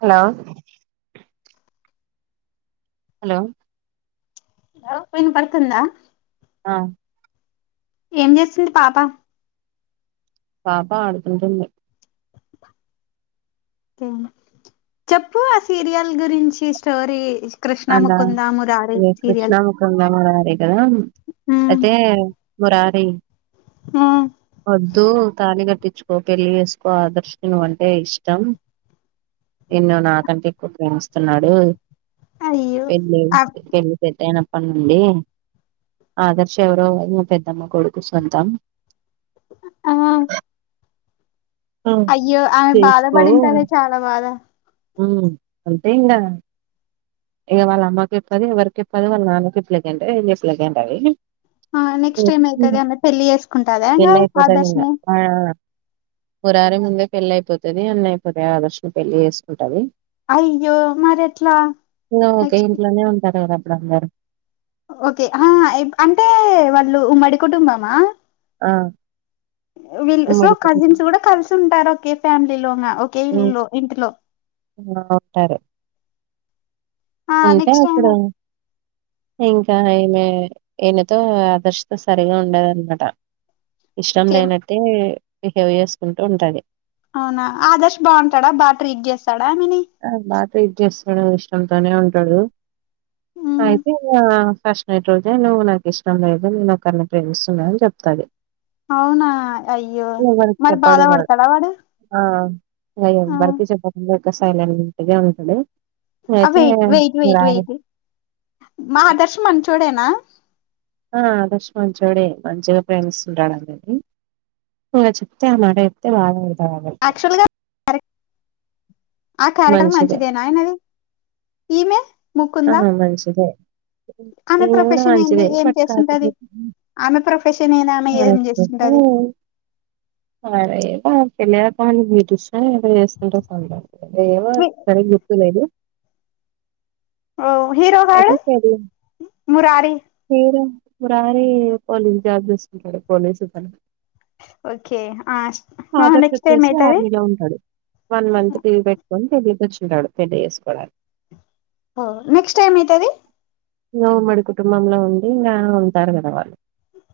Hello hello లో విన్పడ్తుందా ఆ ఏం జెస్సుంది పాప పాప ఆడుకుంటుంది. చెప్పు ఆ సీరియల్ గురించి స్టోరీ కృష్ణ ముకుందా మురారి సీరియల్ కుంద మురారి కదా అయితే మురారి హ ఒద్దు తాళి గట్టిచుకో పెళ్లిఎస్కో ఆదర్శ్ కు నువ్వు అంటే ఇష్టం నిన్ను నాకంటే ఎక్కు ప్రేమిస్తున్నాడు అయ్యో పెళ్ళి ఆ పెళ్లి పెద్దైన ప్పనుండి ఆదర్శ్ ఎవరో పెద్దమ్మ కొడుకు సొంతం అ ఆహా అయ్యో ఆమె బాధ పడింటాదె చాల బాధ ఉమ్మ్ అంటె ఇంగా ఇగ వాళ్ళ అమ్మకి చెప్తది ఎవరికి చెప్పది వాళ్ళ నాన్నకి ఇట్ల గంటే [inaudible] ఆ నెక్స్ట్ ఆహా ఏమైతది ఆమె పెళ్లి చేసుకుంటదా ఇంగ చెన్నై కి పోత ఆదర్శ్ అన్నది ని ఆ [inaudible] మురారి ముందే పెళ్లి అయిపోతది అన్ని అయిపోతయి ఆగస్టులో పెళ్లి చేసుకుంటాది అయ్యో మరి ఎట్ల చిన్న ఒకే ఇంట్లోనే ఉంటారు కద అప్పుడు అందరు ఓకే ఆహా అంటే వాళ్ళు ఉమ్మడి కుటుంబమ ఆ వెళ్ళు సో ఉమ్మడి కుటుంబం కజిన్స్ కూడ కలిస్ ఉంటారు ఒకే ఫ్యామిలి లోన ఒకే ఇల్లి హ్మ్. లో ఇంటిలో ఆ వుంటారు ఆ ఉంటా నెక్స్ట్ అక్కడ ఇంకా ఏమె ఈయన తో ఆదర్శ్ తో సరిగా ఉండదన్నమాట ఇష్టం టైం లేనట్టే బిహేవ్ చేసుకుంటు ఉంటది అవున ఆదర్శ్ బాగుంటడా బాగ ట్రీట్ చేస్తడ ఆమెని బాగ ట్రీట్ చేస్తడు ఇష్టంతోనే ఉంటడు ఉమ్, అయితే ఇగ ఫస్ట్ నైట్ రోజే నువ్వు నాకు ఇష్టం లేదు నేను ఒకరిని ప్రేమిస్తున్న అని చెప్తది అవునా అయ్యో ఎవరికి మరి బాధ చెప్పడు పడతడా వాడు ఆ ఇగ ఆ ఎవ్వరికి చెప్పకుండ ఇట్ల సైలెంట్గ ఉంటడు అ వెయిట్ వెయిట్ వెయిట్ వెయిట్ మా ఆదర్శ్ మంచోడేన ఆ ఆదర్శ్ మంచోడే మంచిగ ప్రేమిస్తుంటాడు అందర్నీ ఉ చెప్తే ఆ మాట చెప్తే బాధపడతారు అందరు ఆయన క్యారెక్టర్ మంచిదే మంచిదేన ఆయనది ఈమె ముకుందా ఆహా మంచిదే ఆమె ఈమి కూడ ప్రొఫెషన్ ఏంది మంచిదే ఏం బట్ చేస్తుంటది కాకపోతే ఆమె ప్రొఫెషనే న ఆమె ఏం చేస్తుంటది అది అయితే తెలియదు కానీ బ్యూటీషన్ ఏదో చేసుకుంటది తను ఏమో సరిగ గుర్తులేదు హీరో గాడు అయితే సరే మురారి మీరు మురారి పోలీస్ జాబ్ జేసుకుంటడు పోలీస్ అతను ఓకే ఆదర్శ్ నెక్స్ట్ అచ్చేసి ఏమైతది ఆర్మీలో ఉంటడు వన్ మంత్ లీవ్ పెట్టుకొని పెళ్లికి వచ్చుంటాడు పెళ్లి చేసుకోవడానికి హో నెక్ట్ టైమ్ అయితది నో ఉమ్మడి కుటుంబంలో ఉండి ఇంగ ఉంటారు కదా వాళ్ళు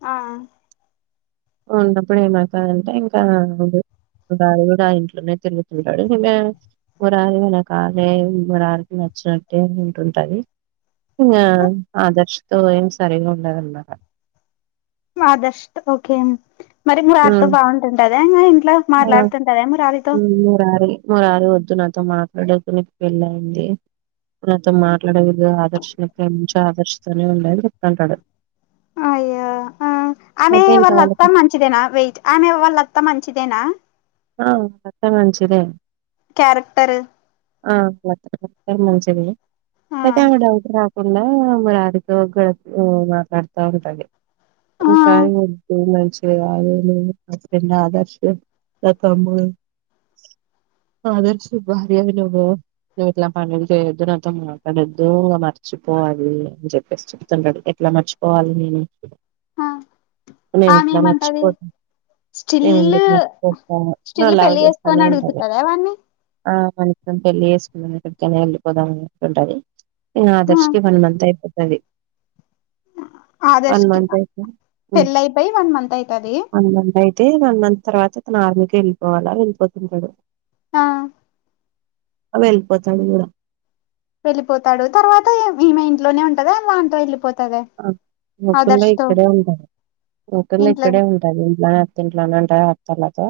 ఆ ఉన్నప్పుడే మాకు అంటే ఇంకా ఆ [inaudible] గాడు కూడ ఇంట్లోనే తిరుగుతుంటాడు మిమె [inaudible] మురారికి న కాలే మురారికి నచ్చినట్టే ఉంటుంటది ఇంగ ఆదర్శ్ తో ఏం సరిగ ఉండదన్నమాట మా ఆదర్శ్ ఓకే మరి మురారితో ఉమ్ బాగుంటుందా మరి ఇంట్లో మాట్లాడుతుంటద మురారితో ఉమ్ మురారి మురారి వద్దు నాతో మాట్లాడకు నీకు పెళ్ళి అయింది నాతో మాట్లాడే విధ ఆదర్శ్ వింటే ఆదర్శ తోనే ఉండయని చెప్తుంటాడు [inaudible] అయ్యా ఆ ఆమె అయితే ఇంక వాళ్ళ వాళ్ళత్తా మంచిదేనా వెయిట్ ఆమె వాళ్ళత్తా మంచిదేనా ఆ అత్త మంచిదే క్యారెక్టర్ ఆ మంచి [unintelligible] ఆ [unintelligible] ఫ మరు ఆధిక ఆ మాట్లాడుతా ఉంటే ఆ [unintelligible] మంచిది కాదు ఆదర్శం తమ్ము అదర్ శు భార్య అనవ [unintelligible] [unintelligible] వీలా పం ఎదు నాతో మాడదు ఇ మరచిపోవది చెప్పే చెప్తుంటడు ఎట్లా మర్చిపోవాలి నేను ఆ నేమి ఆమె ఇట్లా ఏమంటది మర్చిపో ఏ స్టిల్ ఇలా [unintelligible] హా స్టిల్ లవ్ పెళ్లి చేస్తానే చేసుకొని ఉంటధి అడుగుతుంటదా వాన్ని ఆ మషం పెళ్ళి చేసుకునే వెళ్ళిపోదామ అ ఉంటది [unintelligible] ఇంగా ఆదర్శకి వన్ మంత్ అయిపోతుది ఆదర్శ్ వన్ కి మంతంత్ అయితే వన్ పెళ్ళి అయిపోయి వన్ మంత్ అయితది మంత్ అయి [unintelligible] తే వన్ మంత్ తర్వాత అతను ఆర్మీకి వెళ్ళిపోవాలా వెళ్ళిపోతుంటాడు ఆ వెళ్ళిపోతాడు కూడా వెళ్ళిపోతాడు. తర్వాత ఈమె ఇంట్లోనే ఉంటద వాల నాన్న తోనీ వెళ్లిపోతద. మకుంద ఇక్కడే ఉండాల మకుంద ఇక్కడే ఇంట్లోనే ఉం [unintelligible] ఇంట్లో అతింట్లో అంట అత్తలతో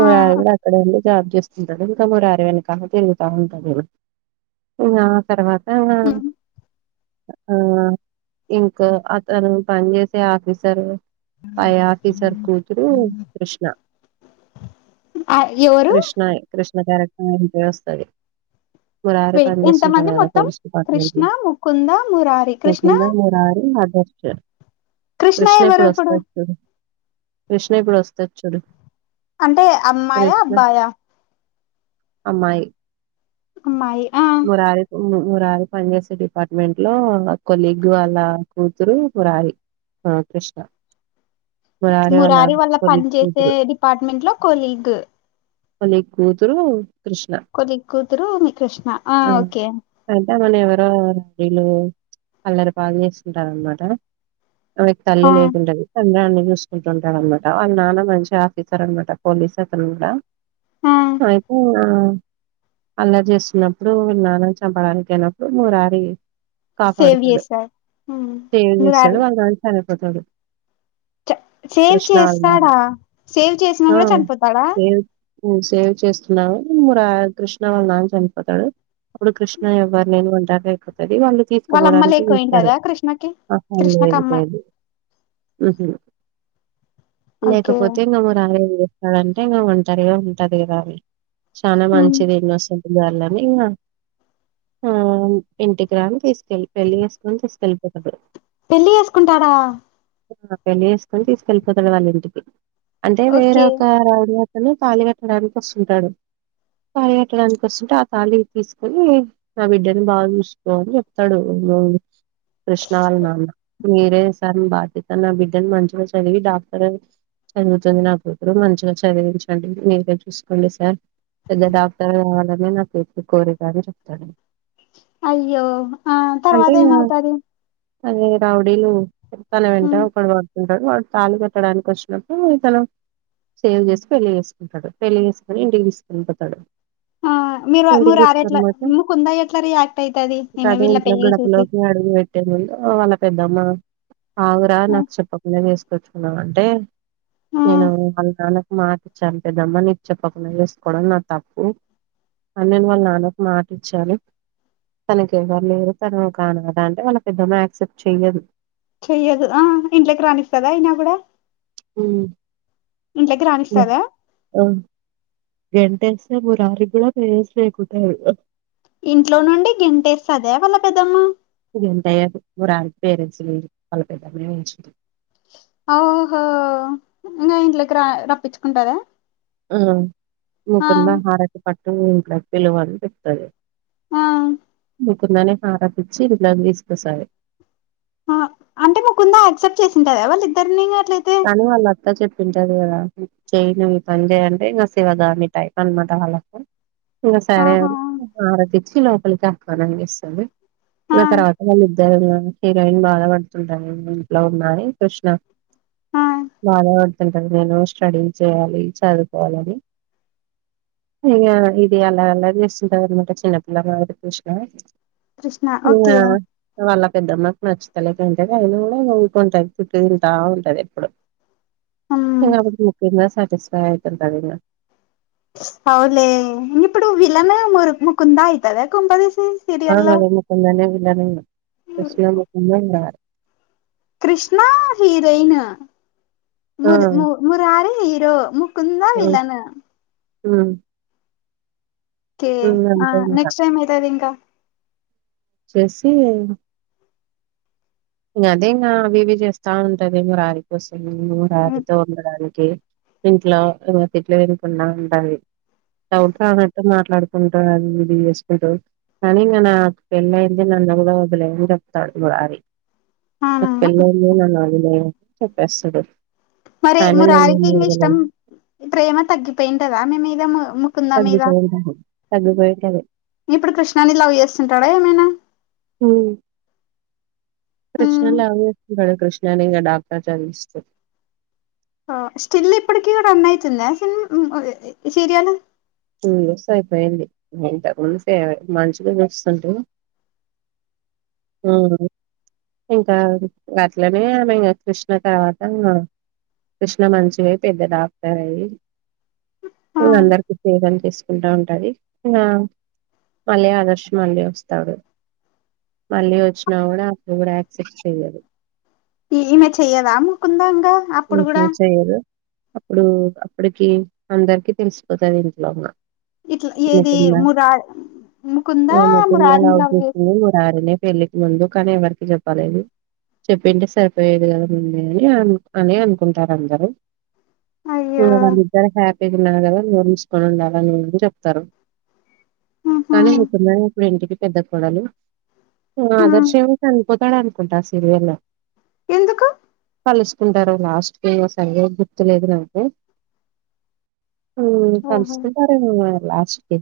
మురారి కూడా అక్కడ వెళ్ళ [unintelligible] జాబ్ చేస్తుంటారు ఇంకా మురారి వెనకాల తిరుగుతా ఉంటాడు ఇంగ ఆ తర్వాత ఇంగ ఆ ఇంకా అతను పని చేసే ఆఫీసర్ పై ఆఫీసర్ కూతురు కృష్ణ ఆ ఎవరు కృష్ణ కృష్ణ క్యారెక్టర్ వస్తుది మురారి వెయిట్ పని చేస్తుంటారు ఎంతమంది కదా మొత్తం పోలీస్ డిపార్ట్మెంట్ కృష్ణ లో ముకుంద మురారి కృష్ణ దారి అదర్శ కృష్ణ ఇప్పుడు వస్తది. చూడు కృష్ణ ఇప్పుడు వస్తది చూడు అంటే అమ్మాయా కృష్ణ అబ్బాయా అమ్మాయి అమ్మాయి ఆ మురారి మురారి పనిచేసే డిపార్ట్మెంట్ లో కొలిగ్ వాళ్ళ కూతురు మురారి ఆ కృష్ణ వాళ్ళ మురారి వాల్ల పని కొలీగ్ చేసే కూతురు డిపార్ట్మెంట్ లో కొలీగ్ [unintelligible] ఎపుడు కూతురు కృష్ణ కొలిగ్ కూతురు కృష్ణ ఆ ఓకే [unintelligible] అంటే మన ఎవరో రడీలు అల్లరి బాగా చేస్తుంటార అనమాట ఆమెకి తల్లి ఆ లేకుంటది చంద్రాన్ని చూసుకుంటుంటాడునమాట. వాళ్ళ నాన్న మంచి ఆఫీసర్ అనమాట పోలీస్ అతను కూడా ఆ అయితే ఆ అల్లరి చేస్తా చిన్నప్పుడు నాన్న [unintelligible] చంపడాలనికియిళ్ళినప్పుడు మూరారి సేవ్ కాపాడుతాడు చేసారు సేవ్ చేస్తాడు మురారి వాళ్ళ నాన్న చనిపోతాడు చ సేవ్ కృష్ణ వాళ్ళ నాన్న చేస్తాడా సేవ్ చేసినా కూడా చనిపోతాడా ఉం సేవ్ చేస్తున్నా ముర కృష్ణ వాళ్ళ నాన్న చంపి పోతాడు అప్పుడు కృష్ణ ఎవ్వరు లేని వంటరుది అయిపోతుది వాళ్ళు వాళ్ళ అమ్మ తీసుకుపోవడానికి చస్తారు లేకపోయింటదా కృష్ణకి ఆహా లేదు కృష్ణకమ్మ లేదు ఉహు ఓకే లేకపోతే ఇంకాము రాలేదు అదంటే ఇంకా ఒంటరిగా ఉంటాది కదా అని చాలా ఉమ్, మంచిది ఇన్నోసెంట్ గర్ల్ అని ఇగ ఆ ఇంటికి రాని తీసుకెళ్లి పెళ్లి చేసుకొని తీసుకెళ్ళిపోతాడు పెళ్లి చేేసుకుంటాడా ఆ పెళ్లి చేేసుకొని తీసుకెళ్ళిపోతాడు వాళ్ళ ఇంటికి అంటే వేరే ఓకే ఒక రఐడియా తాను తాళి కట్టడానికి వస్తుంటాడు తాళి కట్టడానికి వస్తుంటే తాళి తీసుకొని నా బిడ్డని బాగా చూసుకో అని చెప్తాడు మా కృష్ణ వాళ్ళ నాన్న మీరే సార్ బాధ్యత నా బిడ్డని మంచిగా చదివి డాక్టర్ చదువుతుంది నా కూతురు మంచిగా చదివించండి మీరే చూసుకోండి సార్ పెద్ద డాక్టర్ కావాలని నా కిర్తి కోరికని చెప్తాడు అయ్యో ఆ అంటే తర్వాత ఏమవుతాది అదే రౌడీలు తన వెంట హ్మ్ ఒక ఉంటాడు వాడు తాళి కట్టడానికి వచ్చినప్పుడు ఈ తను సేవ్ చేసి పెళ్లి చేసుకుంటాడు పెళ్లి చేసుకొని ఇంటికి తీసుకొనిపోతాడు ఆ మీరు మురారి ఎట్లా పోతే ముకుందా ఎట్లా రియాక్ట్ అయితాది ఈమె వీళ్ళ పెళ్లి చూసి ఇగ పెట్టే ముందు వాళ్ళ పెద్దమ్మ ఆగురా ఆ నాకు చెప్పకుండా తీసుకొచ్చుకున్నావ్ అంటే ఆ నేను వాళ్ళ నాన్నకు మాట చంపోదమ్మా నేను చెప్పకుండా చేేసుకోవడం నా తప్పు అ నేను వాళ్ళు నాన్నకి మాట ఇచ్చాను తనకి ఎవరు లేరు తనొకనద అంటే వాళ్ళ పెద్దమ యాక్సెప్ట్ చెయ్యదు చెయ్యదు ఆ ఇంట్లకి రానిస్తదా అయినా కూడా ఉమ్. ఇంట్లకి రానిస్తాదా అ గెంటేస్తే మురరకి కూడా ప్లేస్ లేకుంటా అయిత ఇంట్లో నుండి గెంటేస్తాడా వాళ్ళ పెద్దమ్మ గెంటేయదు మురారి పేరెంట్స్ పిలిచి వాళ్ళ పెద్దమ్మ నే ఉంచుకుంటాది ఓహో ఇంకా ఇంట్లకి ర రప్పించుకుంటాదా ఆ ముకుంద ఆహారకి పట్టు ఇంట్లోకి పిలువని చెప్తది ఆ మీకుందనే హారతిచ్చి ఇంట్లకి తీసుకొస్తాది ఆ అంటే ముకుందా యాక్సెప్ట్ చేసింటద వాళ్ళు ఇద్దరిని అట్లయితే కానీ వాళ్ళ అత్తా చెప్పి ఉంటాది కదా చేయ ను్ ఈ పని చేయంటే ఇంకా శివగామి టైం అన్నమాట వాళ్ళ అత్త ఇంకా సరే ఆహా అని హారతి ఇచ్చి లోపలికి ఆహ్వానాం చేస్తుంది ఆ ఇ తర్వాత వాళ్ళు ఇద్దరు హీరోయిన్ బాధ పడుతుంటాది ఇంట్లో ఉన్నారు కృష్ణ ఆ బాధ పడుతుంటాది నేను స్టడీ చేయాలి చదువుకోవాలిని ఇ ఇది అలా అల్లరి చేస్తుంటాది అన్నమాట చిన్నపిల్ల లాగా కృష్ణ కృష్ణ ఇంగ ఓకే వాళ్ళ పెద్దమ్మకి నచ్చుతలేంటేది అయిన కూడా ఊకుంటాది తిట్టు తంటా ఉంటాది ఎప్పుడు హ్మ్ ఇంగ ఆమెకి చెప్పినా సటిస్ఫ అయితుంటాది ఇంగ అవులే ఇంగ ఇప్పుడు విలన్ మురు ముకుందా అయితాదా కొంపతీసి ఆ ముకుందా నే విలన్ కృష్ణ ముకుందా మురారి కృష్ణ హీరోయిన్ ఆ ముర్ మూర్ మురారి హీరో ము కుందా విలన్ ఉమ్ కే ఆ అంతే ఇంకా నెక్స్ట్ టైమ్ అయితది ఇంకా? చేసి ఇక అదే ఇం అవి చేస్తా ఉంటదేమో రారి కోసం రారితో ఉన్న రారి ఏ ఇంట్లో తిట్లు వినకుండా ఉండాలి. ఎవ కానట్ మాట్లాడుకుంటారు అ ఇది చేసుకుంట కానీ న నా ఆ పెళ్ళ అయింది నన్న కూడా వదులేని చెప్తాడుది మురారి అవునా నాకు పెళ్లి అయిదని నన్ను చెప్పేస్తడు మరి అయినా నేను మురారి ఏమి ఇంక ఇష్టం వదలను ప్రేమ తగ్గిపోయింది కదా మే మీద మొ ము ముకుంద మీద తగ్పోంటా తగ్పోంటాది ఇప్పుడు కృష్ణాని లవ్ చేస్తుంటాడా ఏమైనా? హు కృష్ణ ఉమ్ వ చేస్తున్నాడు కృష్ణని ఇంకా డాక్టర్ చదివిస్తూ అ స్టీల్ ఇప్పుడీకి కూడా రన్ అయితుంద సీల్ ఉ ఇ సీరియలు టూ ఇయర్స్ అయిపోయింది ఇంతకు ముందు ఫ మంచిగా చూస్తుంటే ఆ ఇంకా అట్లనే ఆమె ఇంకా కృష్ణ తర్వాత ఇగ కృష్ణ మంచి గ అయి పెద్ద డాక్టర్ అయి ఆ ఇంగ అందరికి తీసుకుంటా ఉంటది ఇగ మళ్ళీ ఆదర్శ మళ్ళీ వస్తాడు. మళ్ళీ వచ్చినా కూడా అక్కడ కూడా యాక్సెప్ట్ చేయ్యదు. ఇమె చేయ్యదా ముకుందా ఆంగ ముకుంద్ చెయ్యదు అప్పుడు అప్పటికి అందరికి తెలిసిపోతుంది ఇంట్లోమ్న్న ఇట్లా ఏది ముకుంద మురా ముకుందా ముకుందలు మురారిని అస లవ్ చేసి సారినె పెళ్లికి ముందు కానీ ఎవరికి చెప్పాలెదు చెప్పింటే సరిపోయేదుగాద ముందే అని అ అనె అనుకుంటారు అందరూ అయ్యో వాళ్ళిద్దరు క్యా ఐదున్నర నెలల్లో నిుసుకుండాలి గాని చెప్తారు ఉహు కానీ మీకున్నా ఇప్పుడి ఇంటికి పెద్ద కోడలు ఆదర్శ ఏమ చనిపోతాడు అనుకుంటా ఆ సీరియల్ ఎందుకు? కలుసుకుంటారు లాస్ట్ కే సండే అని గుర్తులేదునంటే ఉమ్ ఓహో కలుసుకుంటారు అండి మరి లాస్ట్కి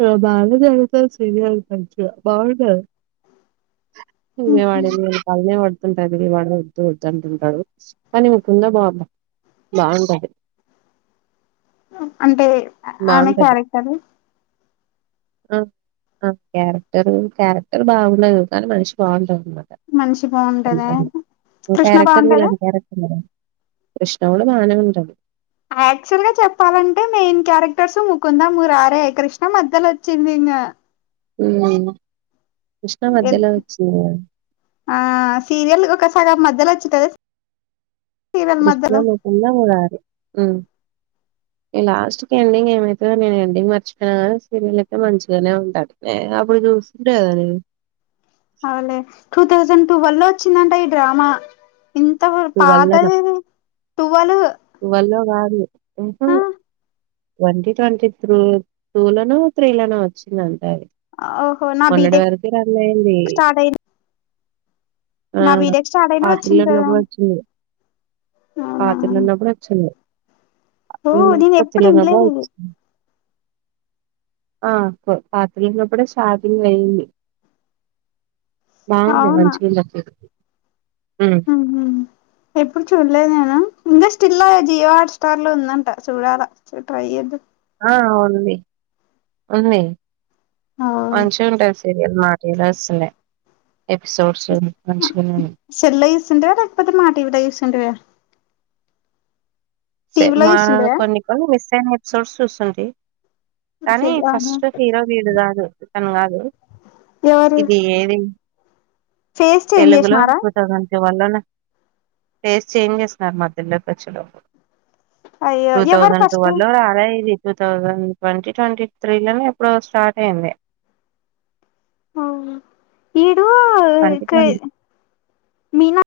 చాలా బాగా జరుగుతాది సీరియల్ మంచిగా బావుంటాది. ఇ వాడ బానే వడదుంటాయివి వాడ ఉద్దు వదుంటుంట కాని అని ముకుంద బాప బావుంటాది అంటే ఆమె బావుంటది క్యారెక్టర్ ఆ ఆ క్యారెక్టర్ క్యారెక్టర్ బాగుండదు కానీ మనిషి బాగుంటది అమాట మనిషి బాగుంటదా కృష్ణ క్యారెక్టర్ బాగుంటదా మీలాంటి కారక్టర్ కృష్ణ కూడా బానే ఉంటది. యాక్చువల్ గా చెప్పాలంటే మెయిన్ క్యారెక్టర్స్ ముకుంద మురారే కృష్ణ మధ్యలో వచ్చింది ఇంగ మ్ కృష్ణ మధ్యలో వచ్చిందా ఆ సీరియల్ ఒక సగం మధ్యలో వచ్చిటది కృష్ణ ముకుంద మురారి ఉమ్ ఈ లాస్ట్ కి ఎండింగ్ ఏమైతుందో నేను ఎండింగ్ మర్చపోన సరియల్ అయితే మంచిగానే ఉంటాది. ఏ అప్పుడే చూసుంటాది అది అవులే టూ థౌసండ్ టూ వల్లో వచ్చిందంటే ఈ డ్రామా ఇంత పాత టు వేలు వల్లో కాదు ఉహు ట్వంటీ ట్వంటీ త్రూ టూలనో త్రీలనో వచ్చిందంతే ఓహో నా మొన్నటి బీటెక్ వరకు రనయింది స్టార్ట్ అయింది ఆ నా బీటెక్ స్టార్ట్ అయినప్పుడు పాత్రలో వచ్చింది ఉన్న కదా అవునా పాతలో ఉన్నప్పుడు వచ్చింది ఓ నేను ఎప్పుడు పతిలా ఇనలేదు బాగు ఇది ఆ పాత్రన్నప్పు కూడా షాపింగ్ అయింది బాగుంది అవునా వచ్చింది అప్పుడు ఉహు ఎప్పుడు చూడలేదు నేను ఇంకా స్టిల్ జియో హాట్స్టార్లో ఉందంట చూడాలా ఒకసారి ట్రై చేద్దాం ఆ ఉంది ఉంది మంచి ఉంటాయి సీరియల్ మా న్నా ఎపిసోడ్స్ మంచిగానే సెల్లో చూస్తుంటావా లేకపోతే మా టీవిలో చూస్తుంటావా సె టీవీలో మా చూస్తుంటివా కొన్ని కొన్ని మిస్ అయిన ఎపిసోడ్స్ చూస్తు ఉంటీ కానీ ఆహా ఫస్ట్ హీరో వీడు కాదు తను కాదు ఎవరు ఇది ఏది ఫేస్ చేంజ్ తెలుగులో చేసినారా టి వల్లనే టేస్ట్ చేంజ్ చేస్తున్నారు మా తెల్లకచ్చలో అయ్యో టూ ఎవరు థౌజండ్ ఫస్ట్ టూవెలో రాడయది టూ థౌజండ్ ట్వంటీ ట్వంటీ త్రీలోనే ఎప్పుడో స్టార్ట్ అయింది ఆ ఇడు పట్టిగాది మీనా